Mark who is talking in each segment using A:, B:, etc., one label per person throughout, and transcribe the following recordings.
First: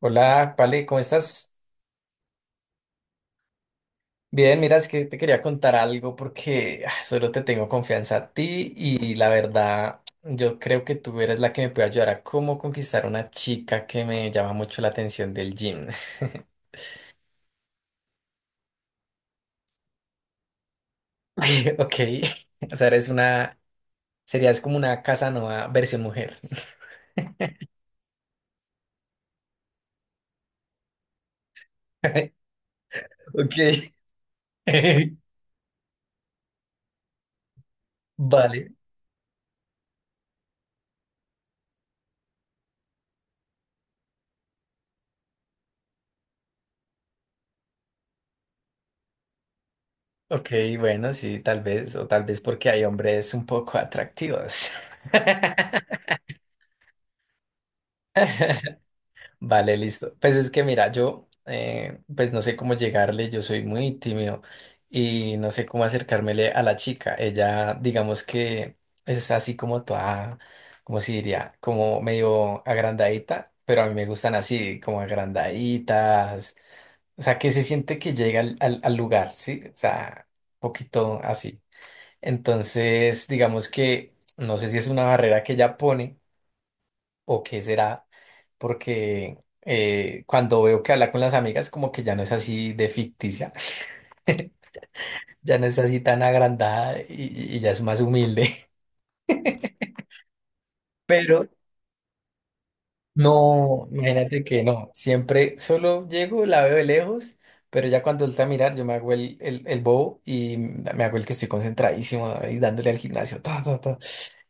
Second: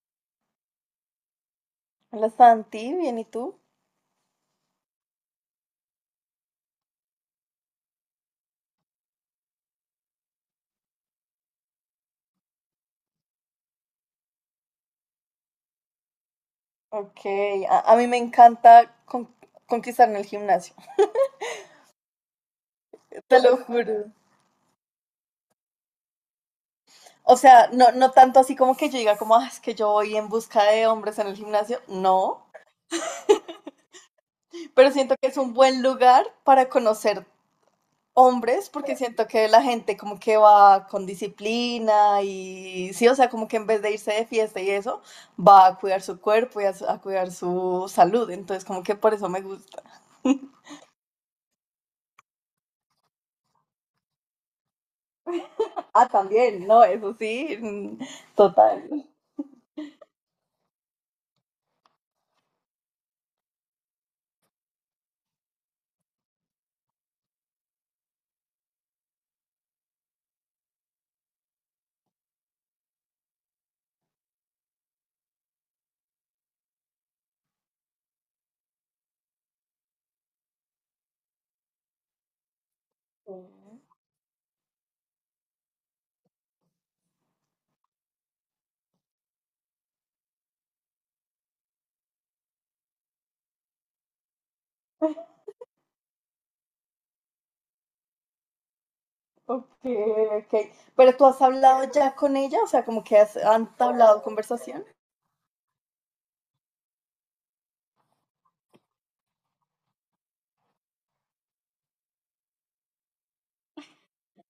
A: Hola, Pale, ¿cómo estás?
B: Hola Santi, bien, ¿y tú?
A: Bien, mira, es que te quería contar algo porque solo te tengo confianza a ti y la verdad, yo creo que tú eres la que me puede ayudar a cómo conquistar una chica que me llama mucho la atención del gym.
B: Ok, a mí me encanta conquistar en el gimnasio,
A: Ay, ok. O sea, eres
B: te
A: una,
B: lo juro.
A: serías como una Casanova versión mujer.
B: O sea, no, no tanto así como que yo diga como, "Ah, es que yo voy en busca de hombres en el gimnasio, no,
A: Ok.
B: pero siento que es un buen lugar para conocer
A: Vale.
B: hombres porque siento que la gente como que va con disciplina y sí, o sea, como que en vez de irse de fiesta y eso, va a cuidar su cuerpo y a cuidar su salud, entonces como que por eso me gusta.
A: Ok, bueno, sí, tal vez, o tal vez porque hay hombres un poco atractivos.
B: Ah, también, no, eso sí, mm, total.
A: Vale, listo. Pues es que mira, yo pues no sé cómo llegarle, yo soy muy tímido y no sé cómo acercármele a la chica. Ella, digamos que es así como toda, como si diría, como medio agrandadita, pero a mí me gustan así, como agrandaditas. O sea, que se siente que llega al lugar, ¿sí? O sea, un poquito así. Entonces, digamos que no sé si es una barrera que ella pone, ¿o qué será? Porque cuando veo que habla con las amigas, como que ya no es así de ficticia, ya no es así tan agrandada y ya es más humilde.
B: Ok, ok. Pero tú has
A: Pero
B: hablado ya con ella, o sea, como que han
A: no,
B: hablado
A: imagínate que
B: conversación.
A: no, siempre solo llego, la veo de lejos, pero ya cuando está a mirar, yo me hago el bobo y me hago el que estoy concentradísimo y dándole al gimnasio. Ta, ta, ta.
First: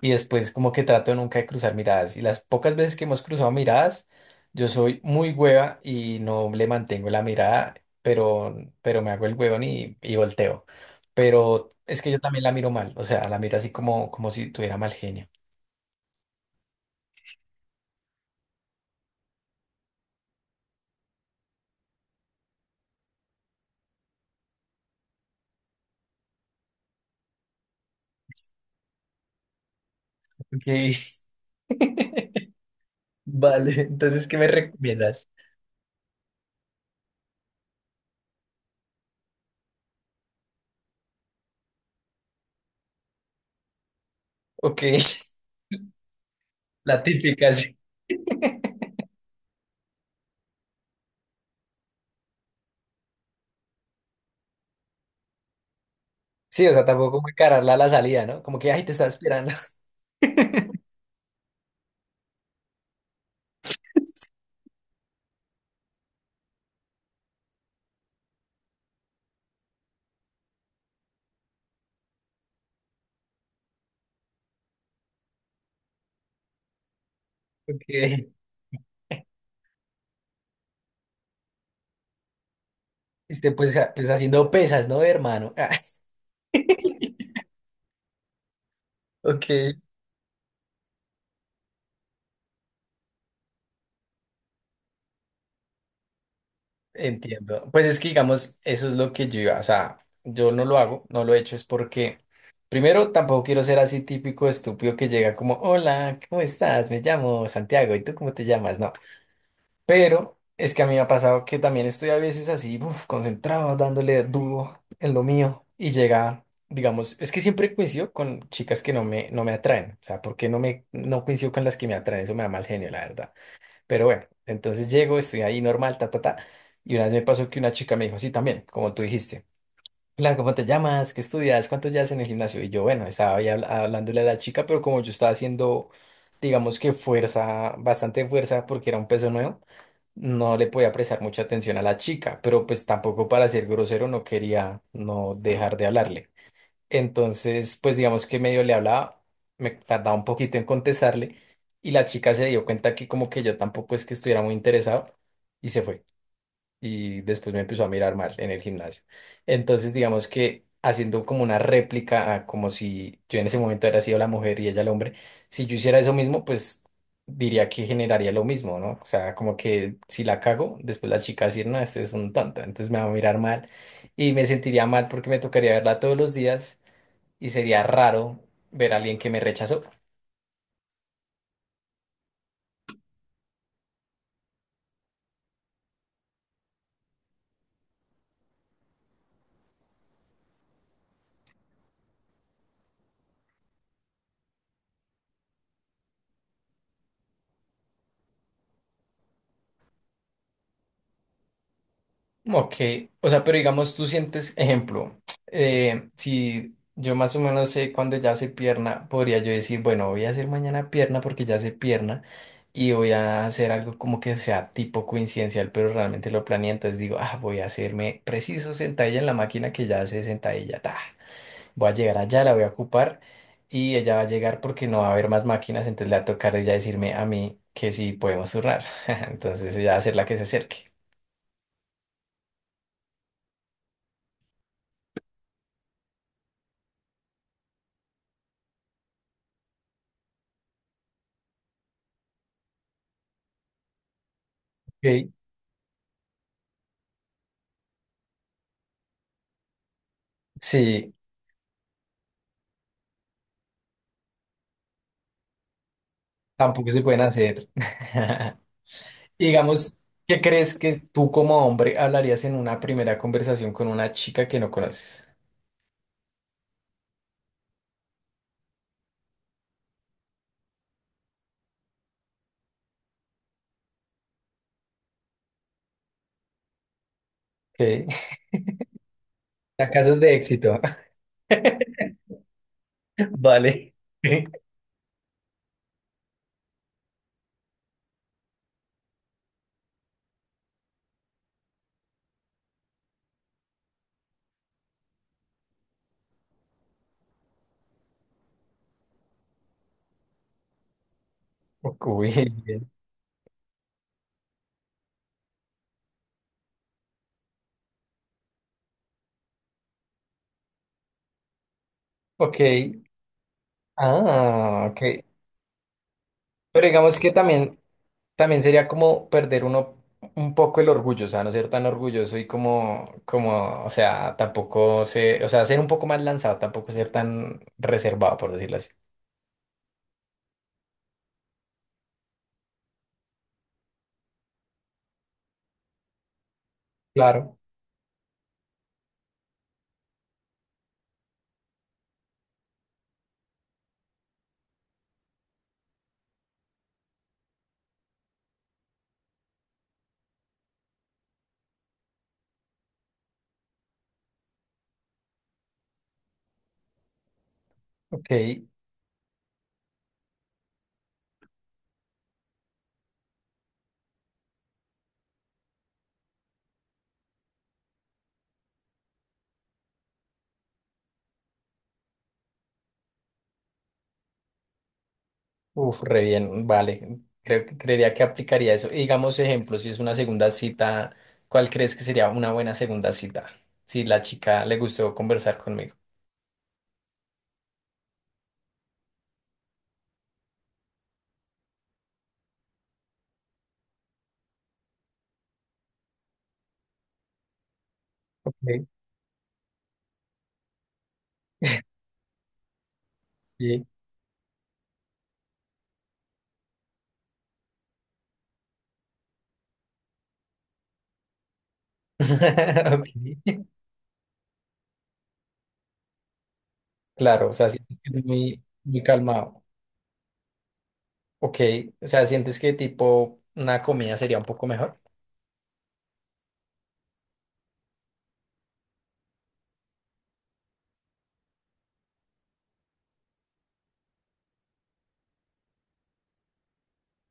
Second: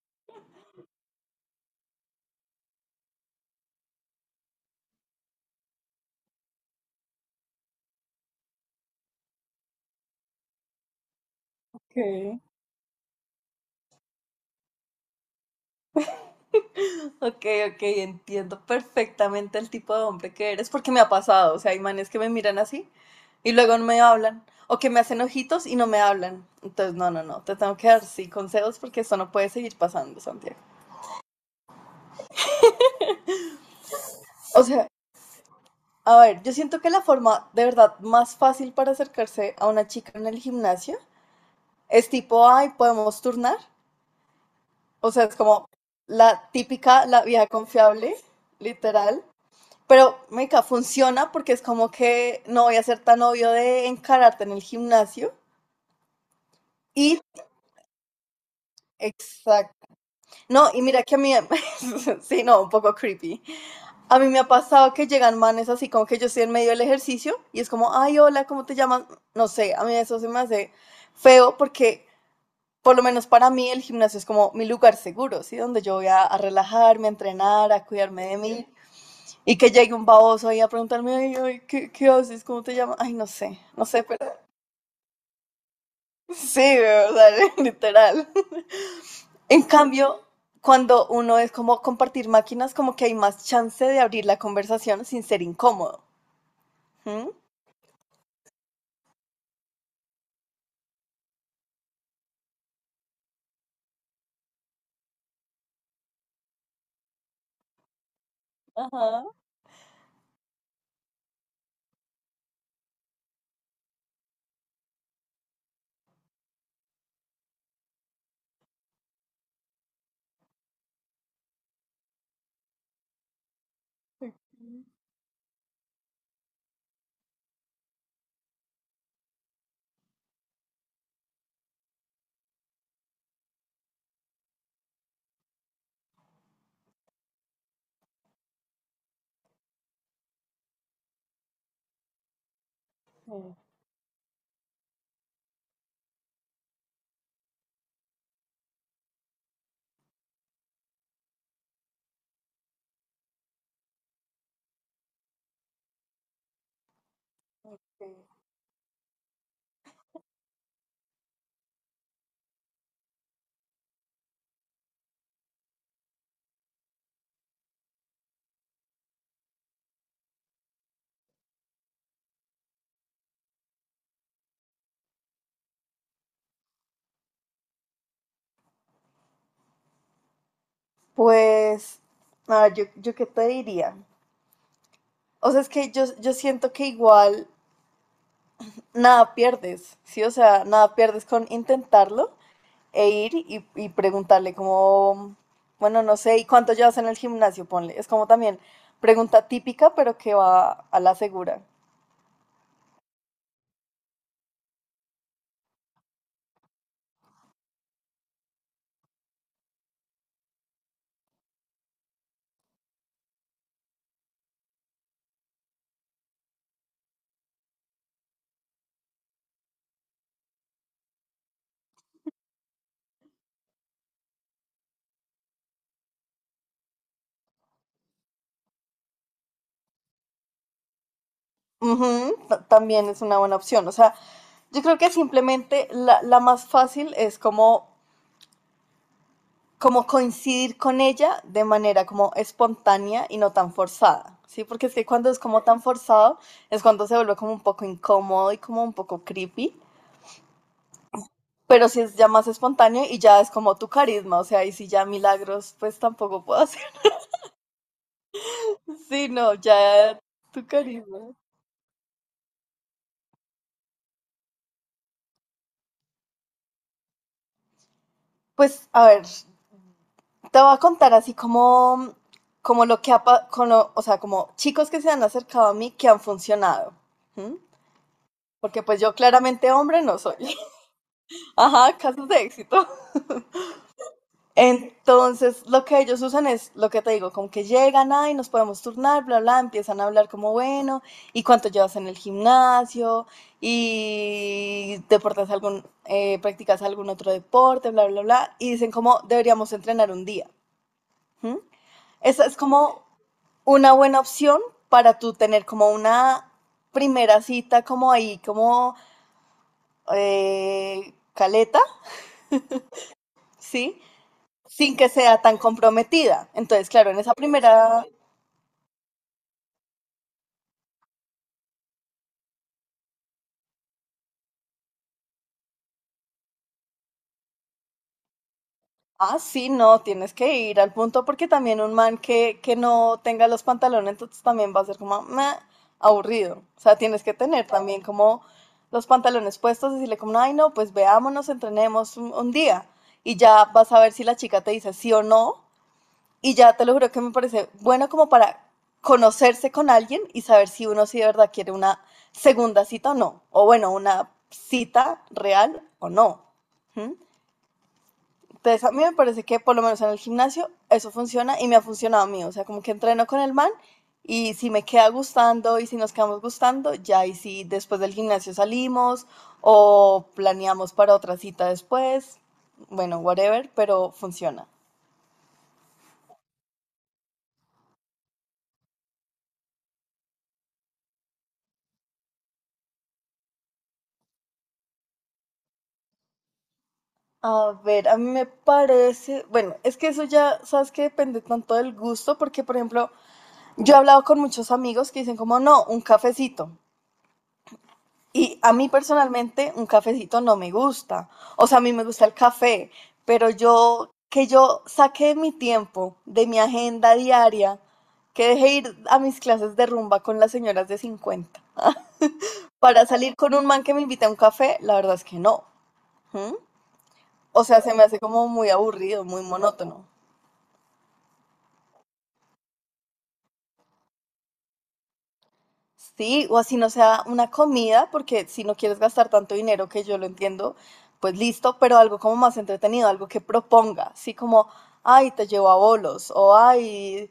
A: Y después como que trato nunca de cruzar miradas. Y las pocas veces que hemos cruzado miradas, yo soy muy hueva y no le mantengo la mirada, pero, pero me hago el huevón y volteo. Pero es que yo
B: Okay.
A: también la miro mal, o sea, la miro así como, como si tuviera mal genio.
B: Ok, ok, entiendo perfectamente el tipo de hombre que eres, porque me ha pasado, o sea, hay manes que me miran así y luego no me hablan, o que me hacen ojitos y no me hablan. Entonces, no, te tengo que dar sí consejos porque esto no puede seguir pasando, Santiago.
A: Ok. Vale, entonces, ¿qué me
B: O sea,
A: recomiendas?
B: a ver, yo siento que la forma de verdad más fácil para acercarse a una chica en el gimnasio es tipo, ay, podemos turnar.
A: Ok.
B: O sea, es como
A: La
B: la vieja
A: típica, sí.
B: confiable, literal. Pero, meca, funciona porque es como que no voy a ser tan obvio de encararte en el gimnasio.
A: Sí, o sea, tampoco
B: Y,
A: como encararla a la salida, ¿no? Como que, ay, te estaba esperando.
B: exacto. No, y mira que a mí, sí, no, un poco creepy. A mí me ha pasado que llegan manes así como que yo estoy en medio del ejercicio y es como, ay, hola, ¿cómo te llamas? No sé, a mí eso se me hace feo porque por lo menos para mí el gimnasio es como mi lugar seguro, ¿sí? Donde yo voy a relajarme, a entrenar, a cuidarme
A: Ok.
B: de mí. Y que llegue un baboso ahí a preguntarme, ay, ay, ¿ qué haces? ¿Cómo te llamas? Ay, no
A: Este,
B: sé,
A: pues,
B: no sé,
A: pues
B: pero
A: haciendo pesas, ¿no, hermano? Ah,
B: sí, o sea, literal. En
A: ok.
B: cambio, cuando uno es como compartir máquinas, como que hay más chance de abrir la conversación sin ser incómodo. ¿Mm?
A: Entiendo. Pues es que, digamos, eso es lo que yo iba, o sea, yo no lo hago, no lo he hecho, es porque, primero, tampoco quiero ser así típico estúpido que llega como, hola, ¿cómo estás? Me llamo Santiago, ¿y tú cómo te llamas? No,
B: Ajá.
A: pero es que a mí me ha pasado que también estoy a veces así, uf, concentrado, dándole duro en lo mío, y llega, digamos, es que siempre coincido con chicas que no me atraen, o sea, porque no me, no coincido con las que me atraen, eso me da mal genio, la verdad. Pero bueno,
B: Sí.
A: entonces llego, estoy ahí normal, ta, ta, ta. Y una vez me pasó que una chica me dijo, sí, también, como tú dijiste. Claro, ¿cómo te llamas? ¿Qué estudias? ¿Cuánto llevas en el gimnasio? Y yo, bueno, estaba ahí hablándole a la chica, pero como yo estaba haciendo, digamos que fuerza, bastante fuerza, porque era un peso nuevo, no le podía prestar mucha atención a la chica, pero pues tampoco para ser grosero no quería no dejar de hablarle. Entonces, pues digamos que medio le hablaba, me tardaba un poquito en contestarle y la chica se dio cuenta que como que yo tampoco es que estuviera muy interesado y se fue. Y después me empezó a
B: Sí.
A: mirar mal en el gimnasio. Entonces, digamos que haciendo como una réplica, a como si yo en ese momento hubiera sido la mujer y ella el hombre, si yo hiciera eso mismo, pues diría que generaría lo mismo, ¿no? O sea, como que si la cago, después la chica va a decir, no, este es un tonto, entonces me va a mirar mal y me sentiría mal porque me tocaría verla todos los días y sería raro ver a alguien que me rechazó.
B: Pues, a ver, yo qué te diría. O sea, es que yo siento que igual nada pierdes, ¿sí? O sea, nada pierdes con intentarlo e ir y preguntarle como, bueno, no sé, ¿y cuánto llevas en el gimnasio? Ponle. Es como también pregunta típica, pero que va a la segura.
A: Como que, o sea, pero digamos, tú sientes, ejemplo, si yo más o menos sé cuándo ya hace pierna, podría yo decir, bueno, voy a hacer mañana pierna porque ya hace pierna y voy a hacer algo como que sea tipo coincidencial, pero realmente lo planeé, entonces digo, ah, voy a hacerme preciso sentadilla en la máquina que ya hace sentadilla, ta. Voy a llegar allá, la voy a ocupar y ella va a llegar porque no va a haber más máquinas, entonces le va a tocar a ella decirme a mí que sí podemos turnar. Entonces ella va a ser la que se acerque.
B: Ujú, también es una buena opción. O sea, yo creo que simplemente la más fácil es como, como coincidir con ella de manera como espontánea y no tan forzada, ¿sí? Porque es que
A: Ok.
B: cuando es como tan forzado es cuando se vuelve como un poco incómodo y como un poco creepy.
A: Sí,
B: Pero si es ya más espontáneo y ya es como tu carisma, o sea, y si ya milagros, pues tampoco puedo hacer.
A: tampoco se pueden hacer.
B: Sí,
A: Y
B: no,
A: digamos,
B: ya
A: ¿qué
B: tu
A: crees que tú
B: carisma.
A: como hombre hablarías en una primera conversación con una chica que no conoces?
B: Pues, a ver, te voy a contar así como, como lo que ha, pa- con lo- o sea, como chicos que se han acercado a mí que han funcionado. ¿M?
A: Ok.
B: Porque pues yo claramente
A: A
B: hombre no
A: casos de
B: soy.
A: éxito.
B: Ajá, casos de éxito.
A: Vale.
B: Entonces, lo que ellos usan es lo que te digo, como que llegan, ay, nos podemos turnar, bla, bla, empiezan a hablar como, bueno, ¿y cuánto llevas en el gimnasio? ¿Y practicas algún otro deporte, bla, bla, bla? Y dicen como, deberíamos entrenar un día. ¿M?
A: Uy,
B: Esa es
A: bien.
B: como una buena opción para tú tener como una primera cita como ahí, como caleta,
A: Ok.
B: ¿sí?
A: Ah,
B: Sin
A: ok.
B: que sea tan comprometida.
A: Pero
B: Entonces, claro,
A: digamos
B: en
A: que
B: esa
A: también
B: primera...
A: también sería como perder uno un poco el orgullo, o sea, no ser tan orgulloso y como, como, o sea, tampoco ser, o sea, ser un poco más lanzado, tampoco ser tan reservado, por decirlo así.
B: Ah, sí, no, tienes que ir al punto porque también un man que no tenga los pantalones, entonces también va a ser como "Meh", aburrido. O sea, tienes que
A: Claro.
B: tener también como los pantalones puestos, decirle como, ay, no, pues veámonos, entrenemos un día y ya vas a ver si la chica te dice sí o no. Y ya te lo juro que me parece bueno como para conocerse con alguien y saber si uno sí de verdad quiere una segunda cita o no. O bueno, una cita real o no. ¿Mm?
A: Ok,
B: Entonces, a mí me parece que por lo menos en el gimnasio eso funciona y me ha funcionado a mí. O sea, como que entreno con el man y si me queda gustando y si nos quedamos gustando, ya y si después del gimnasio salimos o planeamos para otra cita después, bueno, whatever, pero funciona.
A: uf, re bien, vale. Creo que creería que aplicaría eso. Y digamos, ejemplo, si es una segunda cita, ¿cuál crees que sería una buena segunda cita? Si la chica le gustó conversar conmigo.
B: A ver, a mí me parece, bueno, es que eso ya, sabes que depende tanto del gusto, porque por ejemplo, yo he hablado con muchos amigos que dicen como, no, un cafecito.
A: Ok.
B: Y a mí personalmente un cafecito no me gusta. O sea, a mí me gusta el café, pero
A: Sí.
B: yo que yo saqué mi tiempo de mi agenda diaria, que dejé ir a mis clases de rumba con las señoras de 50 para salir con
A: Ok,
B: un man que me invite a un café, la verdad es que no. ¿Mm?
A: claro, o
B: O
A: sea, sí,
B: sea, se me hace
A: es
B: como
A: muy,
B: muy
A: muy
B: aburrido, muy
A: calmado.
B: monótono.
A: Ok, o sea, ¿sientes que tipo una comida sería un poco mejor?
B: Sí, o así no sea una comida, porque si no quieres gastar tanto dinero, que yo lo entiendo, pues listo, pero algo como más entretenido, algo que proponga, así como, ay, te llevo a bolos, o ay,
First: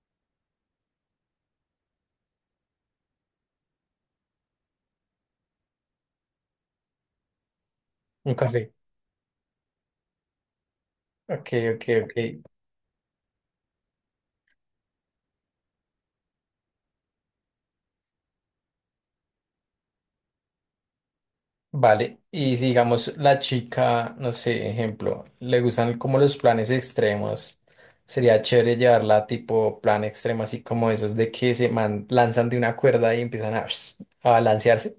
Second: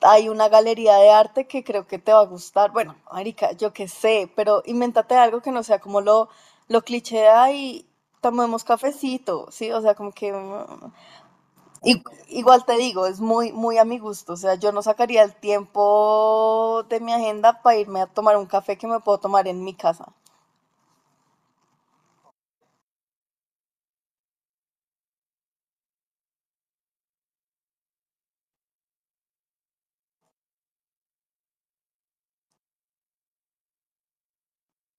B: hay una galería de arte que creo que te va a gustar. Bueno, marica, yo qué sé, pero invéntate algo que no sea como lo cliché, ay,
A: Un
B: tomemos
A: café.
B: cafecito, ¿sí? O sea, como que, mm,
A: Ok, ok,
B: I-
A: ok.
B: igual te digo, es muy, muy a mi gusto. O sea, yo no sacaría el tiempo de mi agenda para irme a tomar un café que me puedo tomar en mi casa.
A: Vale. Y si digamos la chica, no sé, ejemplo, le gustan como los planes extremos, sería chévere llevarla tipo plan extremo, así como esos de que se lanzan de una cuerda y empiezan a balancearse.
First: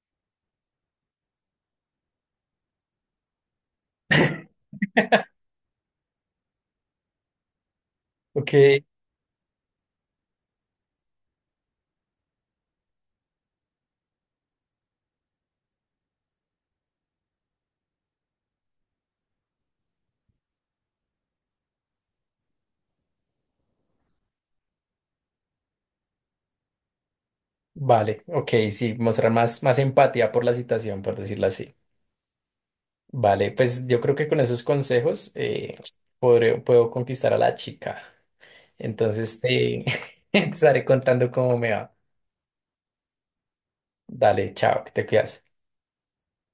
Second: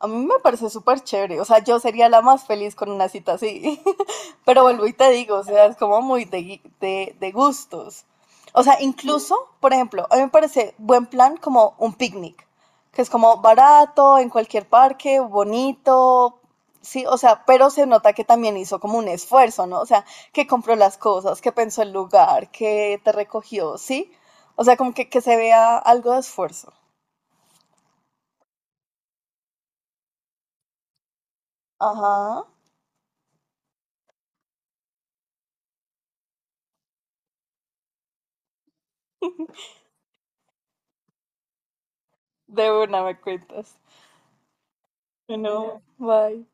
B: A mí me parece súper chévere, o sea, yo sería la más feliz con una cita así, pero vuelvo y te digo, o sea, es como muy de gustos.
A: Ok,
B: O sea, incluso, por ejemplo, a mí me parece buen plan como un picnic, que es como barato, en cualquier parque, bonito, sí, o sea, pero se nota que también hizo como un esfuerzo, ¿no? O sea, que compró las cosas, que pensó el lugar, que te recogió, ¿sí? O sea, como que se vea algo de esfuerzo.
A: vale, ok, sí, mostrar más, más empatía por la situación, por decirlo así.
B: Ajá,
A: Vale, pues yo creo que con esos consejos puedo conquistar a la chica. Entonces te, te estaré contando cómo me va.
B: de una me cuentas.
A: Dale, chao, que te
B: You
A: cuidas.
B: know, bye.